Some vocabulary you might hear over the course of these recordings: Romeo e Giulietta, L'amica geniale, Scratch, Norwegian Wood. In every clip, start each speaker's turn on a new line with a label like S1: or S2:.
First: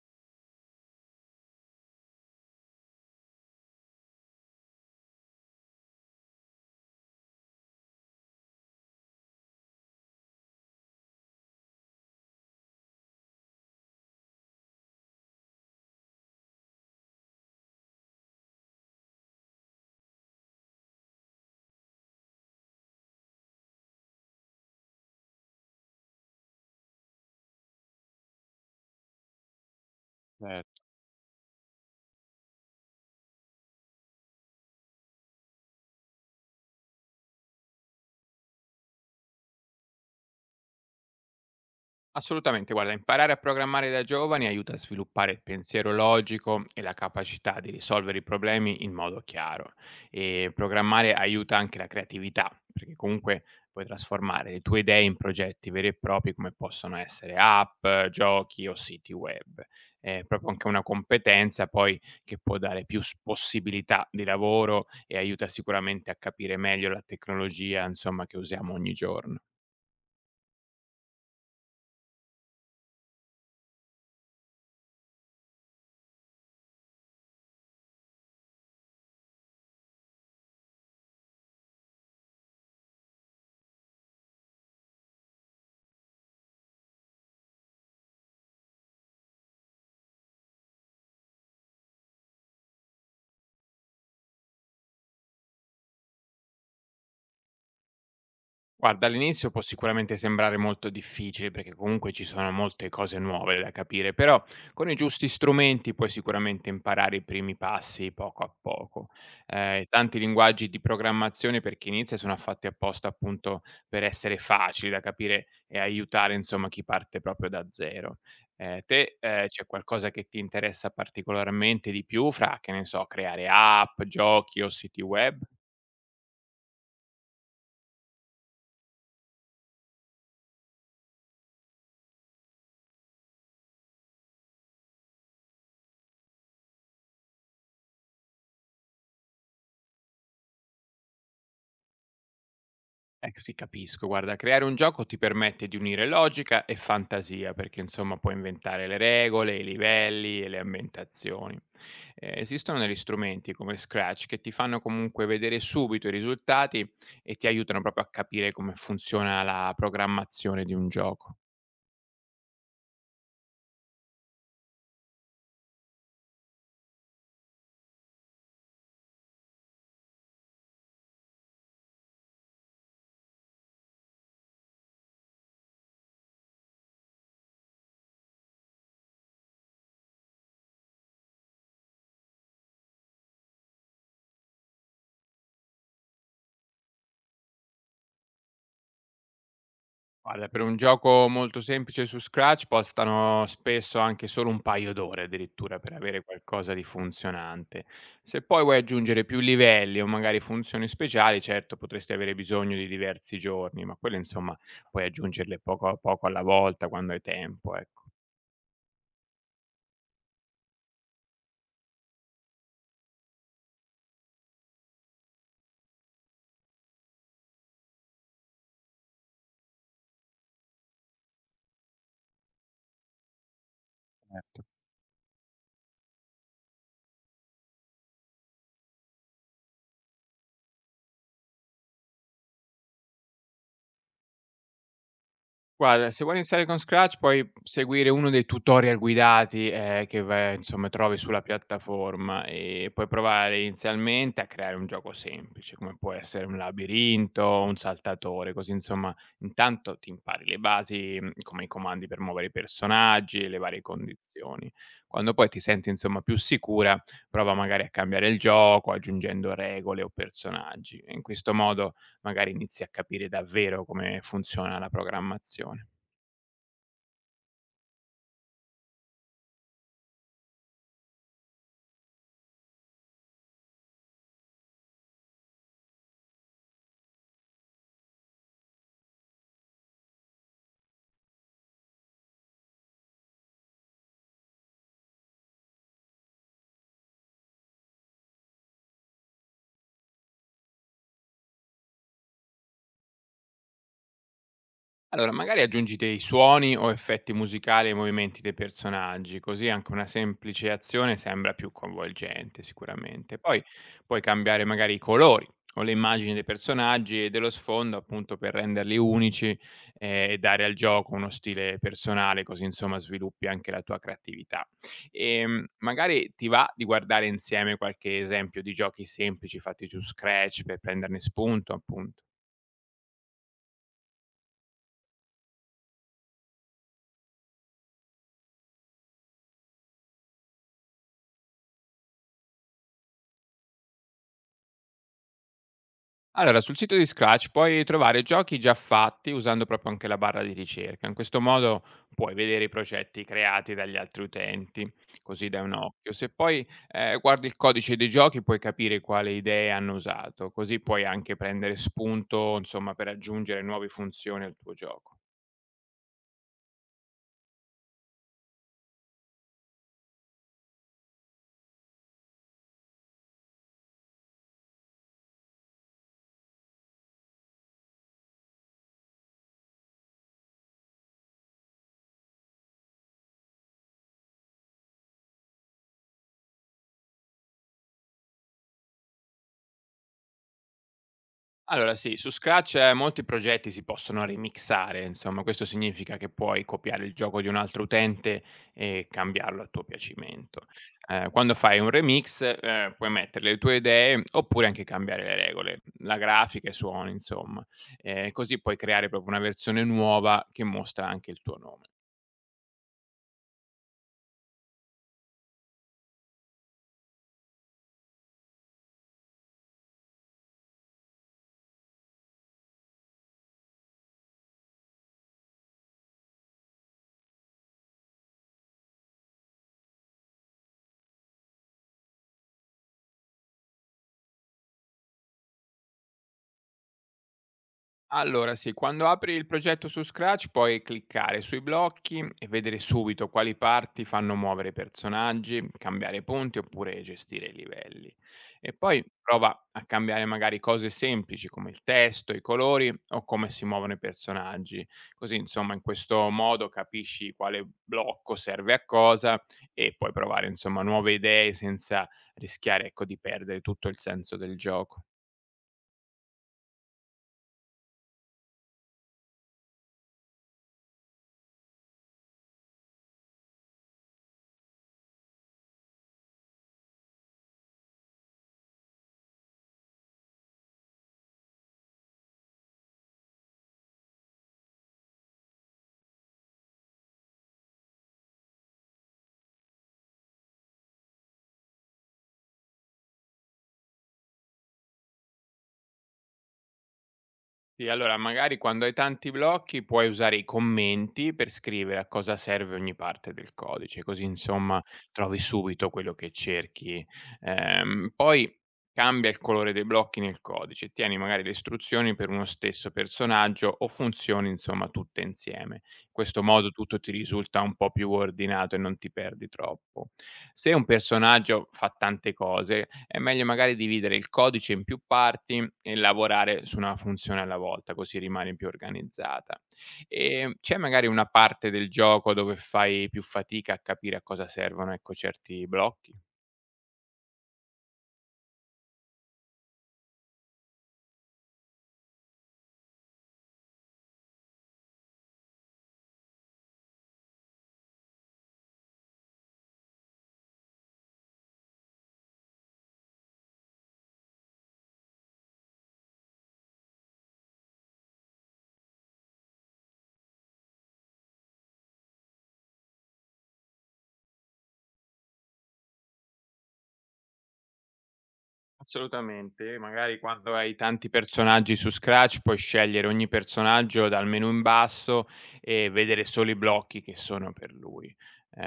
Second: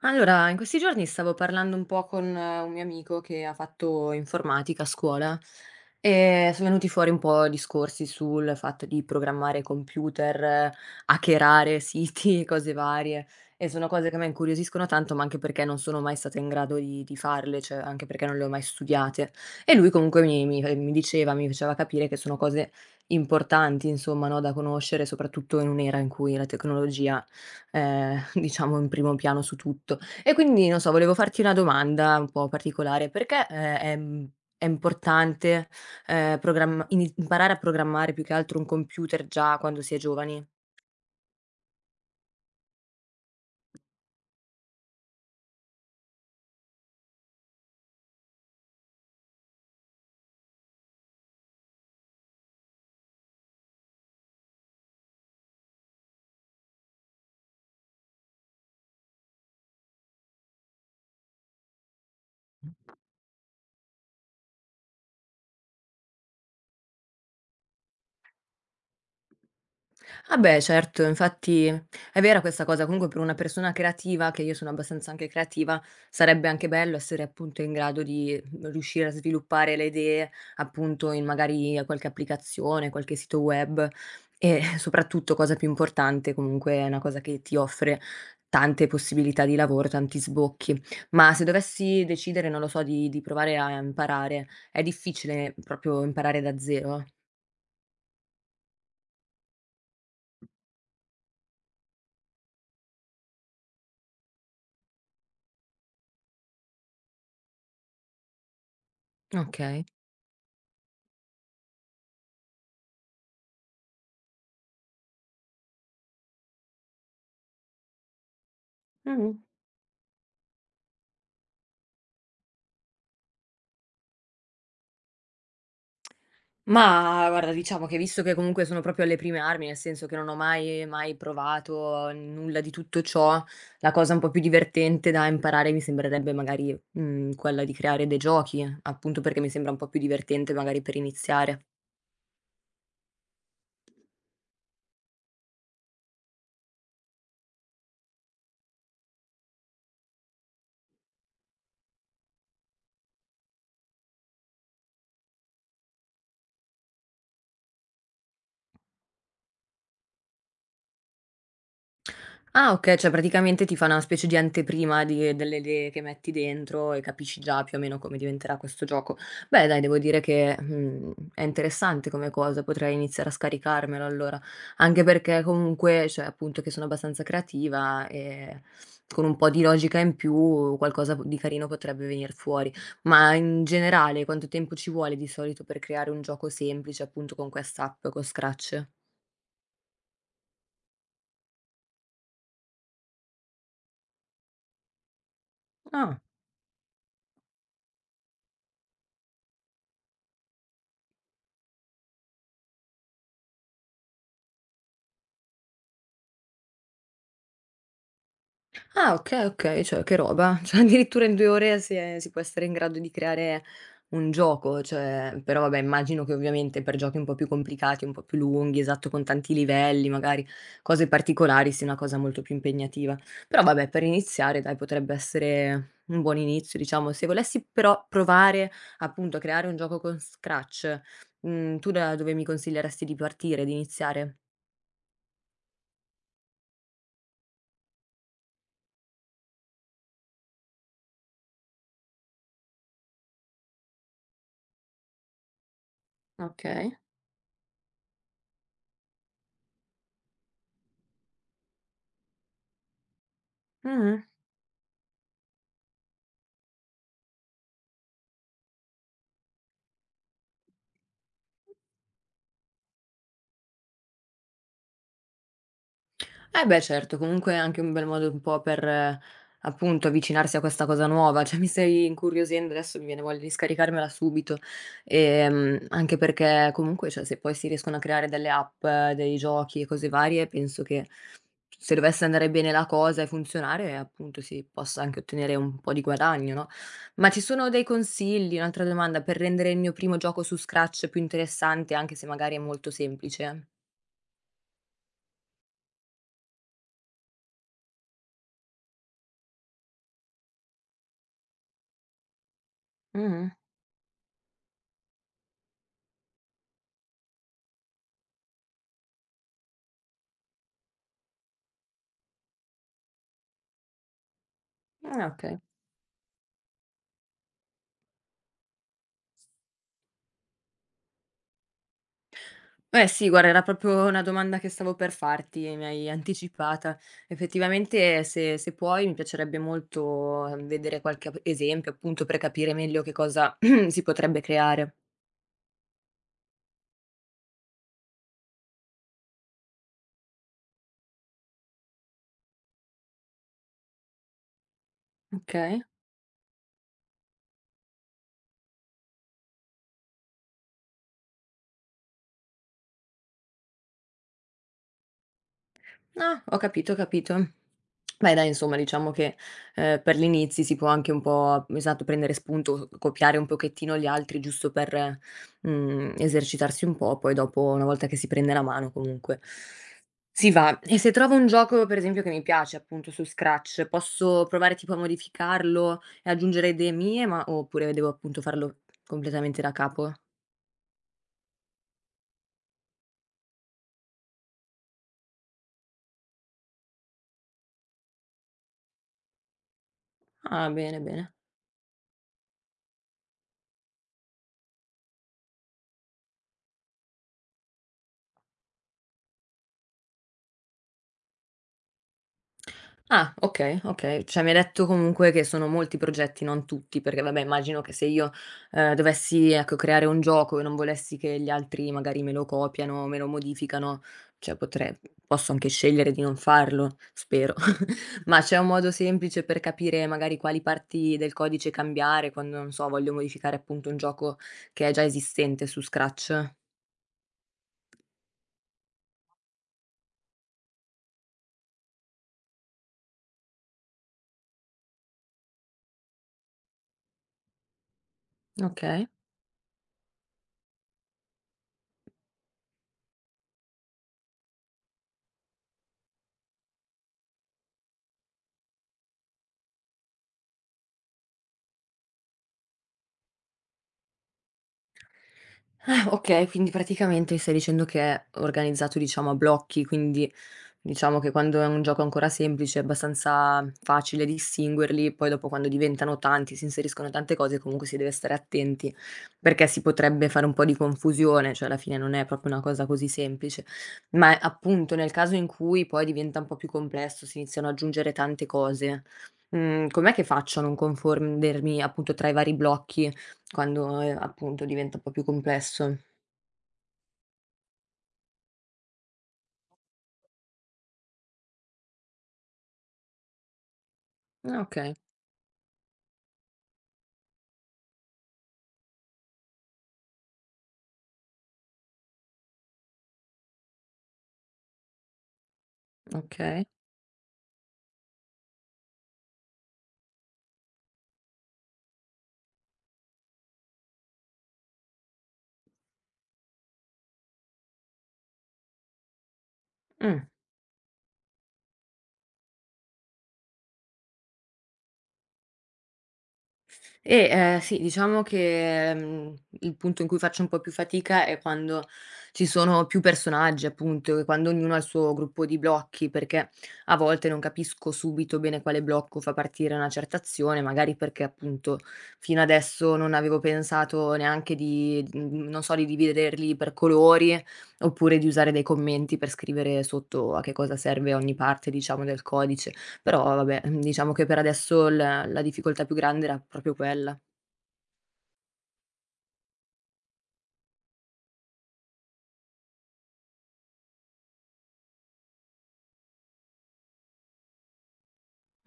S1: Allora, in questi giorni stavo parlando un po' con un mio amico che ha fatto informatica a scuola e sono venuti fuori un po' discorsi sul fatto di programmare computer, hackerare siti, cose varie. E sono cose che a me incuriosiscono tanto, ma anche perché non sono mai stata in grado di farle, cioè anche perché non le ho mai studiate. E lui comunque mi diceva, mi faceva capire che sono cose importanti, insomma, no, da conoscere, soprattutto in un'era in cui la tecnologia diciamo in primo piano su tutto. E quindi, non
S2: Certo.
S1: so, volevo farti una domanda un po' particolare: perché, è importante, programm ini imparare a programmare più che altro un computer già quando si è giovani?
S2: Assolutamente, guarda, imparare a programmare da giovani aiuta a sviluppare il pensiero logico e la capacità di risolvere i problemi in modo chiaro. E programmare aiuta anche la creatività, perché comunque puoi trasformare le tue idee in progetti veri e propri come possono essere app, giochi o siti web. È proprio anche una competenza poi che può dare possibilità di lavoro e aiuta sicuramente a capire meglio la tecnologia, insomma, che usiamo ogni giorno.
S1: Ah beh, certo, infatti è vera questa cosa, comunque per una persona creativa, che io sono abbastanza anche creativa, sarebbe anche bello essere appunto in grado di riuscire a sviluppare le idee appunto in magari qualche applicazione, qualche sito web e soprattutto, cosa più importante, comunque è una cosa che ti offre tante possibilità di lavoro, tanti sbocchi. Ma se dovessi decidere, non lo so, di provare a imparare, è difficile proprio imparare da zero?
S2: Guarda, all'inizio può sicuramente sembrare molto difficile perché comunque ci sono molte cose nuove da capire, però con i giusti strumenti puoi sicuramente imparare i primi passi poco a poco.
S1: Okay.
S2: Tanti linguaggi di programmazione per chi inizia sono fatti apposta appunto per essere facili da capire e aiutare insomma chi parte proprio da zero. Eh, te
S1: Mh-mh.
S2: eh, c'è qualcosa che ti interessa particolarmente di più fra, che ne so, creare app, giochi o siti web?
S1: Ma guarda, diciamo che visto che comunque sono proprio alle prime armi, nel senso che non ho mai provato nulla di tutto ciò, la cosa un po' più divertente da imparare mi sembrerebbe magari, quella di creare dei giochi, appunto perché mi sembra un po' più divertente magari per iniziare.
S2: Eh sì, capisco. Guarda, creare un gioco ti permette di unire logica e fantasia, perché insomma puoi inventare le regole, i livelli e le ambientazioni. Esistono degli strumenti come Scratch che ti fanno comunque vedere subito i risultati e ti aiutano proprio a capire come funziona la programmazione di un gioco.
S1: Ah okay, cioè praticamente ti fa una specie di anteprima di delle idee che metti dentro e capisci già più o meno come diventerà questo gioco. Beh dai, devo dire che, è interessante come cosa, potrei iniziare a scaricarmelo allora, anche perché comunque, cioè appunto che sono abbastanza creativa e con un po' di logica in più qualcosa p di carino potrebbe venir fuori. Ma in generale quanto tempo ci vuole di solito per creare un gioco semplice, appunto con quest'app, con Scratch?
S2: Guarda, per un gioco molto semplice su Scratch bastano spesso anche solo un paio d'ore addirittura per
S1: Ah.
S2: avere qualcosa di funzionante. Se poi vuoi aggiungere più livelli o magari funzioni speciali, certo potresti avere bisogno di diversi giorni, ma quelle insomma puoi aggiungerle poco a poco alla volta quando hai tempo, ecco.
S1: Ah okay, okay, cioè che roba. Cioè addirittura in 2 ore si può essere in grado di creare un gioco, cioè però vabbè immagino che ovviamente per giochi un po' più complicati, un po' più lunghi, esatto, con tanti livelli, magari cose particolari, sia una cosa molto più impegnativa. Però vabbè per iniziare
S2: Certo.
S1: dai potrebbe essere un buon inizio diciamo. Se volessi però provare appunto a creare un gioco con Scratch, tu da dove mi consiglieresti di partire, di iniziare?
S2: Guarda, se vuoi iniziare con Scratch puoi seguire uno dei tutorial guidati, che va insomma trovi sulla piattaforma e puoi provare inizialmente a creare un gioco semplice, come può essere un
S1: Okay.
S2: labirinto, un saltatore, così insomma intanto ti impari le basi, mhmm, come i comandi per muovere i personaggi e le varie
S1: Mh-mh.
S2: condizioni. Quando poi ti senti insomma più sicura, prova magari a cambiare il gioco aggiungendo regole o personaggi e in questo modo magari inizi a capire davvero come funziona la programmazione.
S1: Eh beh certo, comunque è anche un bel modo un po' per, appunto, avvicinarsi a questa cosa nuova, cioè mi stai incuriosendo, adesso mi viene voglia di scaricarmela subito. Anche perché comunque, cioè, se poi si riescono a creare delle app, dei giochi e cose varie, penso che se dovesse andare bene la cosa e funzionare, appunto, si possa anche ottenere un po' di guadagno, no. Ma ci sono dei consigli, un'altra domanda, per rendere il mio primo gioco su Scratch più interessante, anche se magari è molto semplice?
S2: Allora, magari aggiungi dei suoni o effetti musicali ai movimenti dei personaggi, così anche una semplice azione sembra più coinvolgente sicuramente.
S1: Mh-mh.
S2: Poi puoi cambiare magari i colori o le immagini dei personaggi e dello sfondo appunto per renderli unici e dare al gioco uno stile personale, così insomma sviluppi anche la tua creatività.
S1: Ah,
S2: E
S1: okay.
S2: magari ti va di guardare insieme qualche esempio di giochi semplici fatti su Scratch per prenderne spunto appunto.
S1: Eh sì, guarda, era proprio una domanda che stavo per farti e mi hai anticipata. Effettivamente, se puoi, mi piacerebbe molto vedere esempio, appunto, per capire meglio che cosa si potrebbe creare.
S2: Allora, sul sito di Scratch puoi trovare giochi già fatti usando proprio anche la barra di ricerca. In questo modo puoi vedere i progetti creati dagli altri utenti, così
S1: Ok?
S2: dai un occhio. Se poi guardi il codice dei giochi puoi capire quale idee hanno usato, così puoi anche prendere spunto, insomma, per aggiungere nuove funzioni al tuo gioco.
S1: Ah, ho capito, ho capito. Beh, dai, insomma, diciamo che per gli inizi si può anche un po', esatto, prendere spunto, copiare un pochettino gli altri, giusto per esercitarsi un po', poi dopo, una volta che si prende la mano, comunque. Si va. E se trovo un gioco, per esempio, che mi piace, appunto, su Scratch, posso provare tipo a modificarlo e aggiungere idee mie, oppure devo appunto farlo completamente da capo?
S2: Allora sì, su Scratch, molti progetti si possono remixare, insomma, questo significa che puoi copiare il gioco di un altro utente e cambiarlo a tuo piacimento.
S1: Ah, bene, bene.
S2: Quando fai un remix, puoi mettere le tue idee oppure anche cambiare le regole, la grafica, i suoni, insomma. Così puoi creare proprio una versione nuova che mostra anche il tuo nome.
S1: Ah, okay, okay. Cioè mi hai detto comunque che sono molti progetti, non tutti, perché vabbè immagino che se io, dovessi, ecco, creare un gioco e non volessi che gli altri magari me lo copiano, me lo modificano, cioè potre posso anche scegliere di non farlo, spero. Ma c'è un modo semplice per capire magari quali parti del codice cambiare quando, non so, voglio modificare appunto un gioco che è già esistente su Scratch?
S2: Allora sì, quando apri il progetto su Scratch puoi cliccare sui blocchi e vedere subito quali parti fanno muovere i personaggi, cambiare punti oppure gestire i livelli. E poi
S1: Okay.
S2: prova a cambiare magari cose semplici come il testo, i colori o come si muovono i personaggi. Così insomma in questo modo capisci quale blocco serve a cosa e puoi provare insomma nuove idee senza rischiare ecco, di perdere tutto il senso del gioco.
S1: Ah, okay, quindi praticamente mi stai dicendo che è organizzato, diciamo, a blocchi, quindi diciamo che quando è un gioco ancora semplice è abbastanza facile distinguerli, poi dopo quando diventano tanti, si inseriscono tante cose, comunque si deve stare attenti, perché si potrebbe fare un po' di confusione, cioè alla fine non è proprio una cosa così semplice. Ma appunto nel caso in cui poi diventa un po' più complesso, si iniziano ad aggiungere tante cose, com'è che faccio a non confondermi appunto tra i vari blocchi quando, appunto diventa un po' più complesso.
S2: Sì, allora magari quando hai tanti blocchi puoi usare i commenti per scrivere a cosa serve ogni parte del codice, così
S1: Ah
S2: insomma
S1: okay,
S2: trovi subito quello che cerchi. Poi cambia il colore dei blocchi nel codice, tieni magari le istruzioni per uno stesso personaggio o funzioni insomma tutte insieme questo
S1: okay.
S2: modo tutto ti risulta un po' più ordinato e non ti perdi troppo. Se un personaggio fa tante cose, è meglio magari dividere il codice in più parti e lavorare su una funzione alla volta, così rimane più organizzata.
S1: Mh.
S2: E c'è magari una parte del gioco dove fai più fatica a capire a cosa servono, ecco, certi blocchi?
S1: Sì, diciamo che, il punto in cui faccio un po' più fatica è quando ci sono più personaggi, appunto, e quando ognuno ha il suo gruppo di blocchi, perché a volte non capisco subito bene quale blocco fa partire una certa azione, magari perché, appunto, fino adesso non avevo pensato neanche di non so, di dividerli per colori, oppure di usare dei commenti per scrivere sotto a che cosa serve ogni parte, diciamo, del codice. Però vabbè, diciamo che per adesso l la difficoltà più grande era proprio quella.
S2: Assolutamente, magari quando hai tanti personaggi su Scratch puoi scegliere ogni personaggio dal menu in basso e vedere solo i blocchi che sono per lui.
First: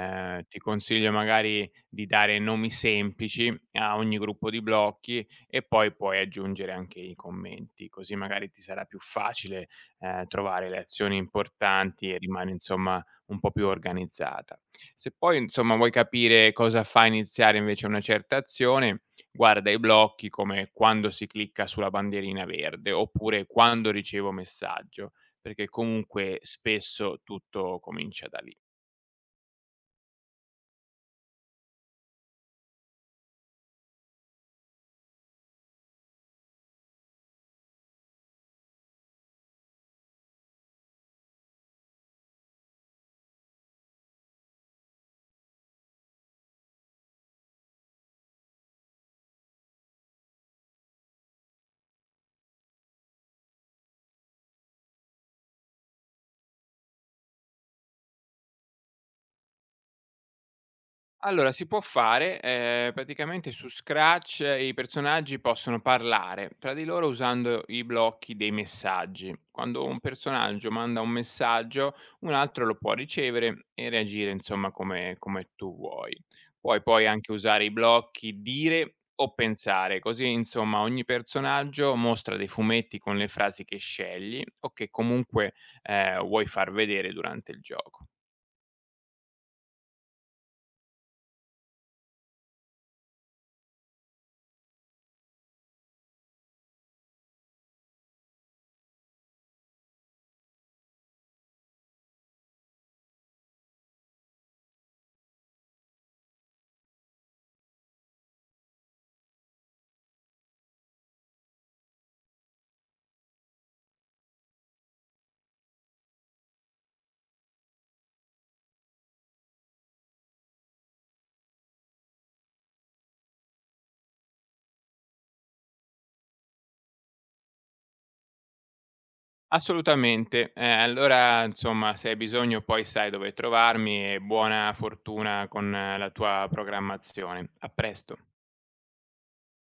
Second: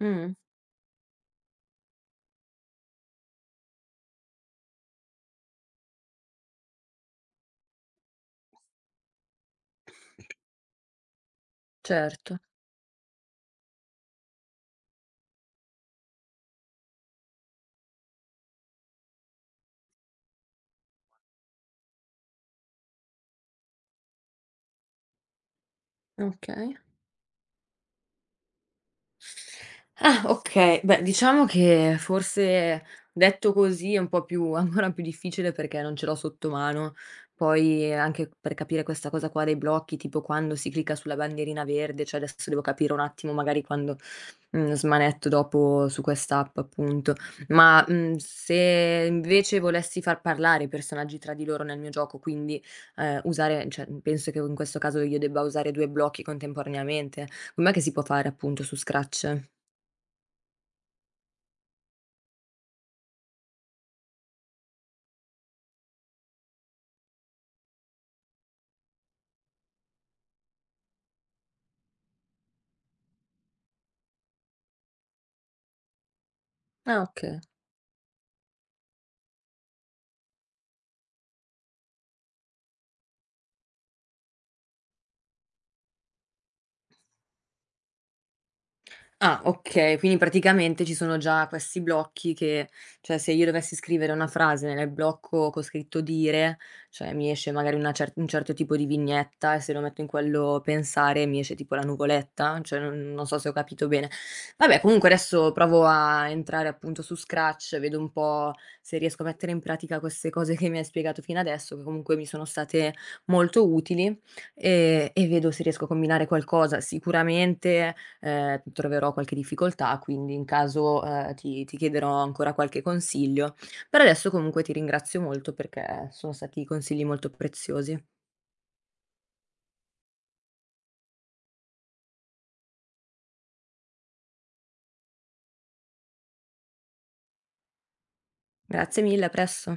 S1: Mh.
S2: Ti consiglio magari di dare nomi semplici a ogni gruppo di blocchi e poi puoi aggiungere anche i commenti, così magari ti sarà più facile, trovare le azioni importanti e
S1: Certo.
S2: rimane insomma un po' più organizzata. Se poi insomma vuoi capire cosa fa iniziare invece una certa azione guarda i blocchi come quando si clicca sulla bandierina verde, oppure quando ricevo messaggio, perché comunque
S1: Okay.
S2: spesso tutto comincia da lì.
S1: Ah, okay. Beh, diciamo che forse detto così è un po' più ancora più difficile perché non ce l'ho sotto mano. Poi anche per capire questa cosa qua dei blocchi, tipo quando si clicca sulla bandierina verde, cioè adesso devo capire un attimo magari quando, smanetto dopo su quest'app appunto. Ma, se invece volessi far parlare i personaggi tra di loro nel mio gioco, quindi, usare cioè penso che in questo caso io debba usare 2 blocchi contemporaneamente. Com'è che si può fare appunto su Scratch?
S2: Allora si può fare, praticamente su Scratch i personaggi possono parlare tra di loro usando i blocchi dei messaggi. Quando un personaggio manda un messaggio, un altro lo può ricevere e reagire insomma come tu vuoi. Puoi
S1: Ah,
S2: poi anche
S1: oka
S2: usare i blocchi dire o pensare, così insomma ogni personaggio mostra dei fumetti con le frasi che scegli o che comunque, vuoi far vedere durante il gioco.
S1: Ah, okay. Quindi praticamente ci sono già questi blocchi che cioè se io dovessi scrivere una frase nel blocco co' scritto "dire", cioè mi esce magari una cer un certo tipo di vignetta e se lo metto in quello "pensare" mi esce tipo la nuvoletta, cioè non so se ho capito bene. Vabbè comunque adesso provo a entrare appunto su Scratch, vedo un po' se riesco a mettere in pratica queste cose che mi hai spiegato fino adesso, che comunque mi sono state molto utili, e vedo se riesco a combinare qualcosa. Sicuramente troverò qualche difficoltà, quindi in caso, ti chiederò ancora qualche consiglio. Per adesso comunque ti ringrazio molto perché sono stati consigli molto preziosi.
S2: Assolutamente. Allora insomma se hai bisogno poi sai dove trovarmi e buona fortuna con la tua programmazione. A presto.
S1: Grazie mille, a presto.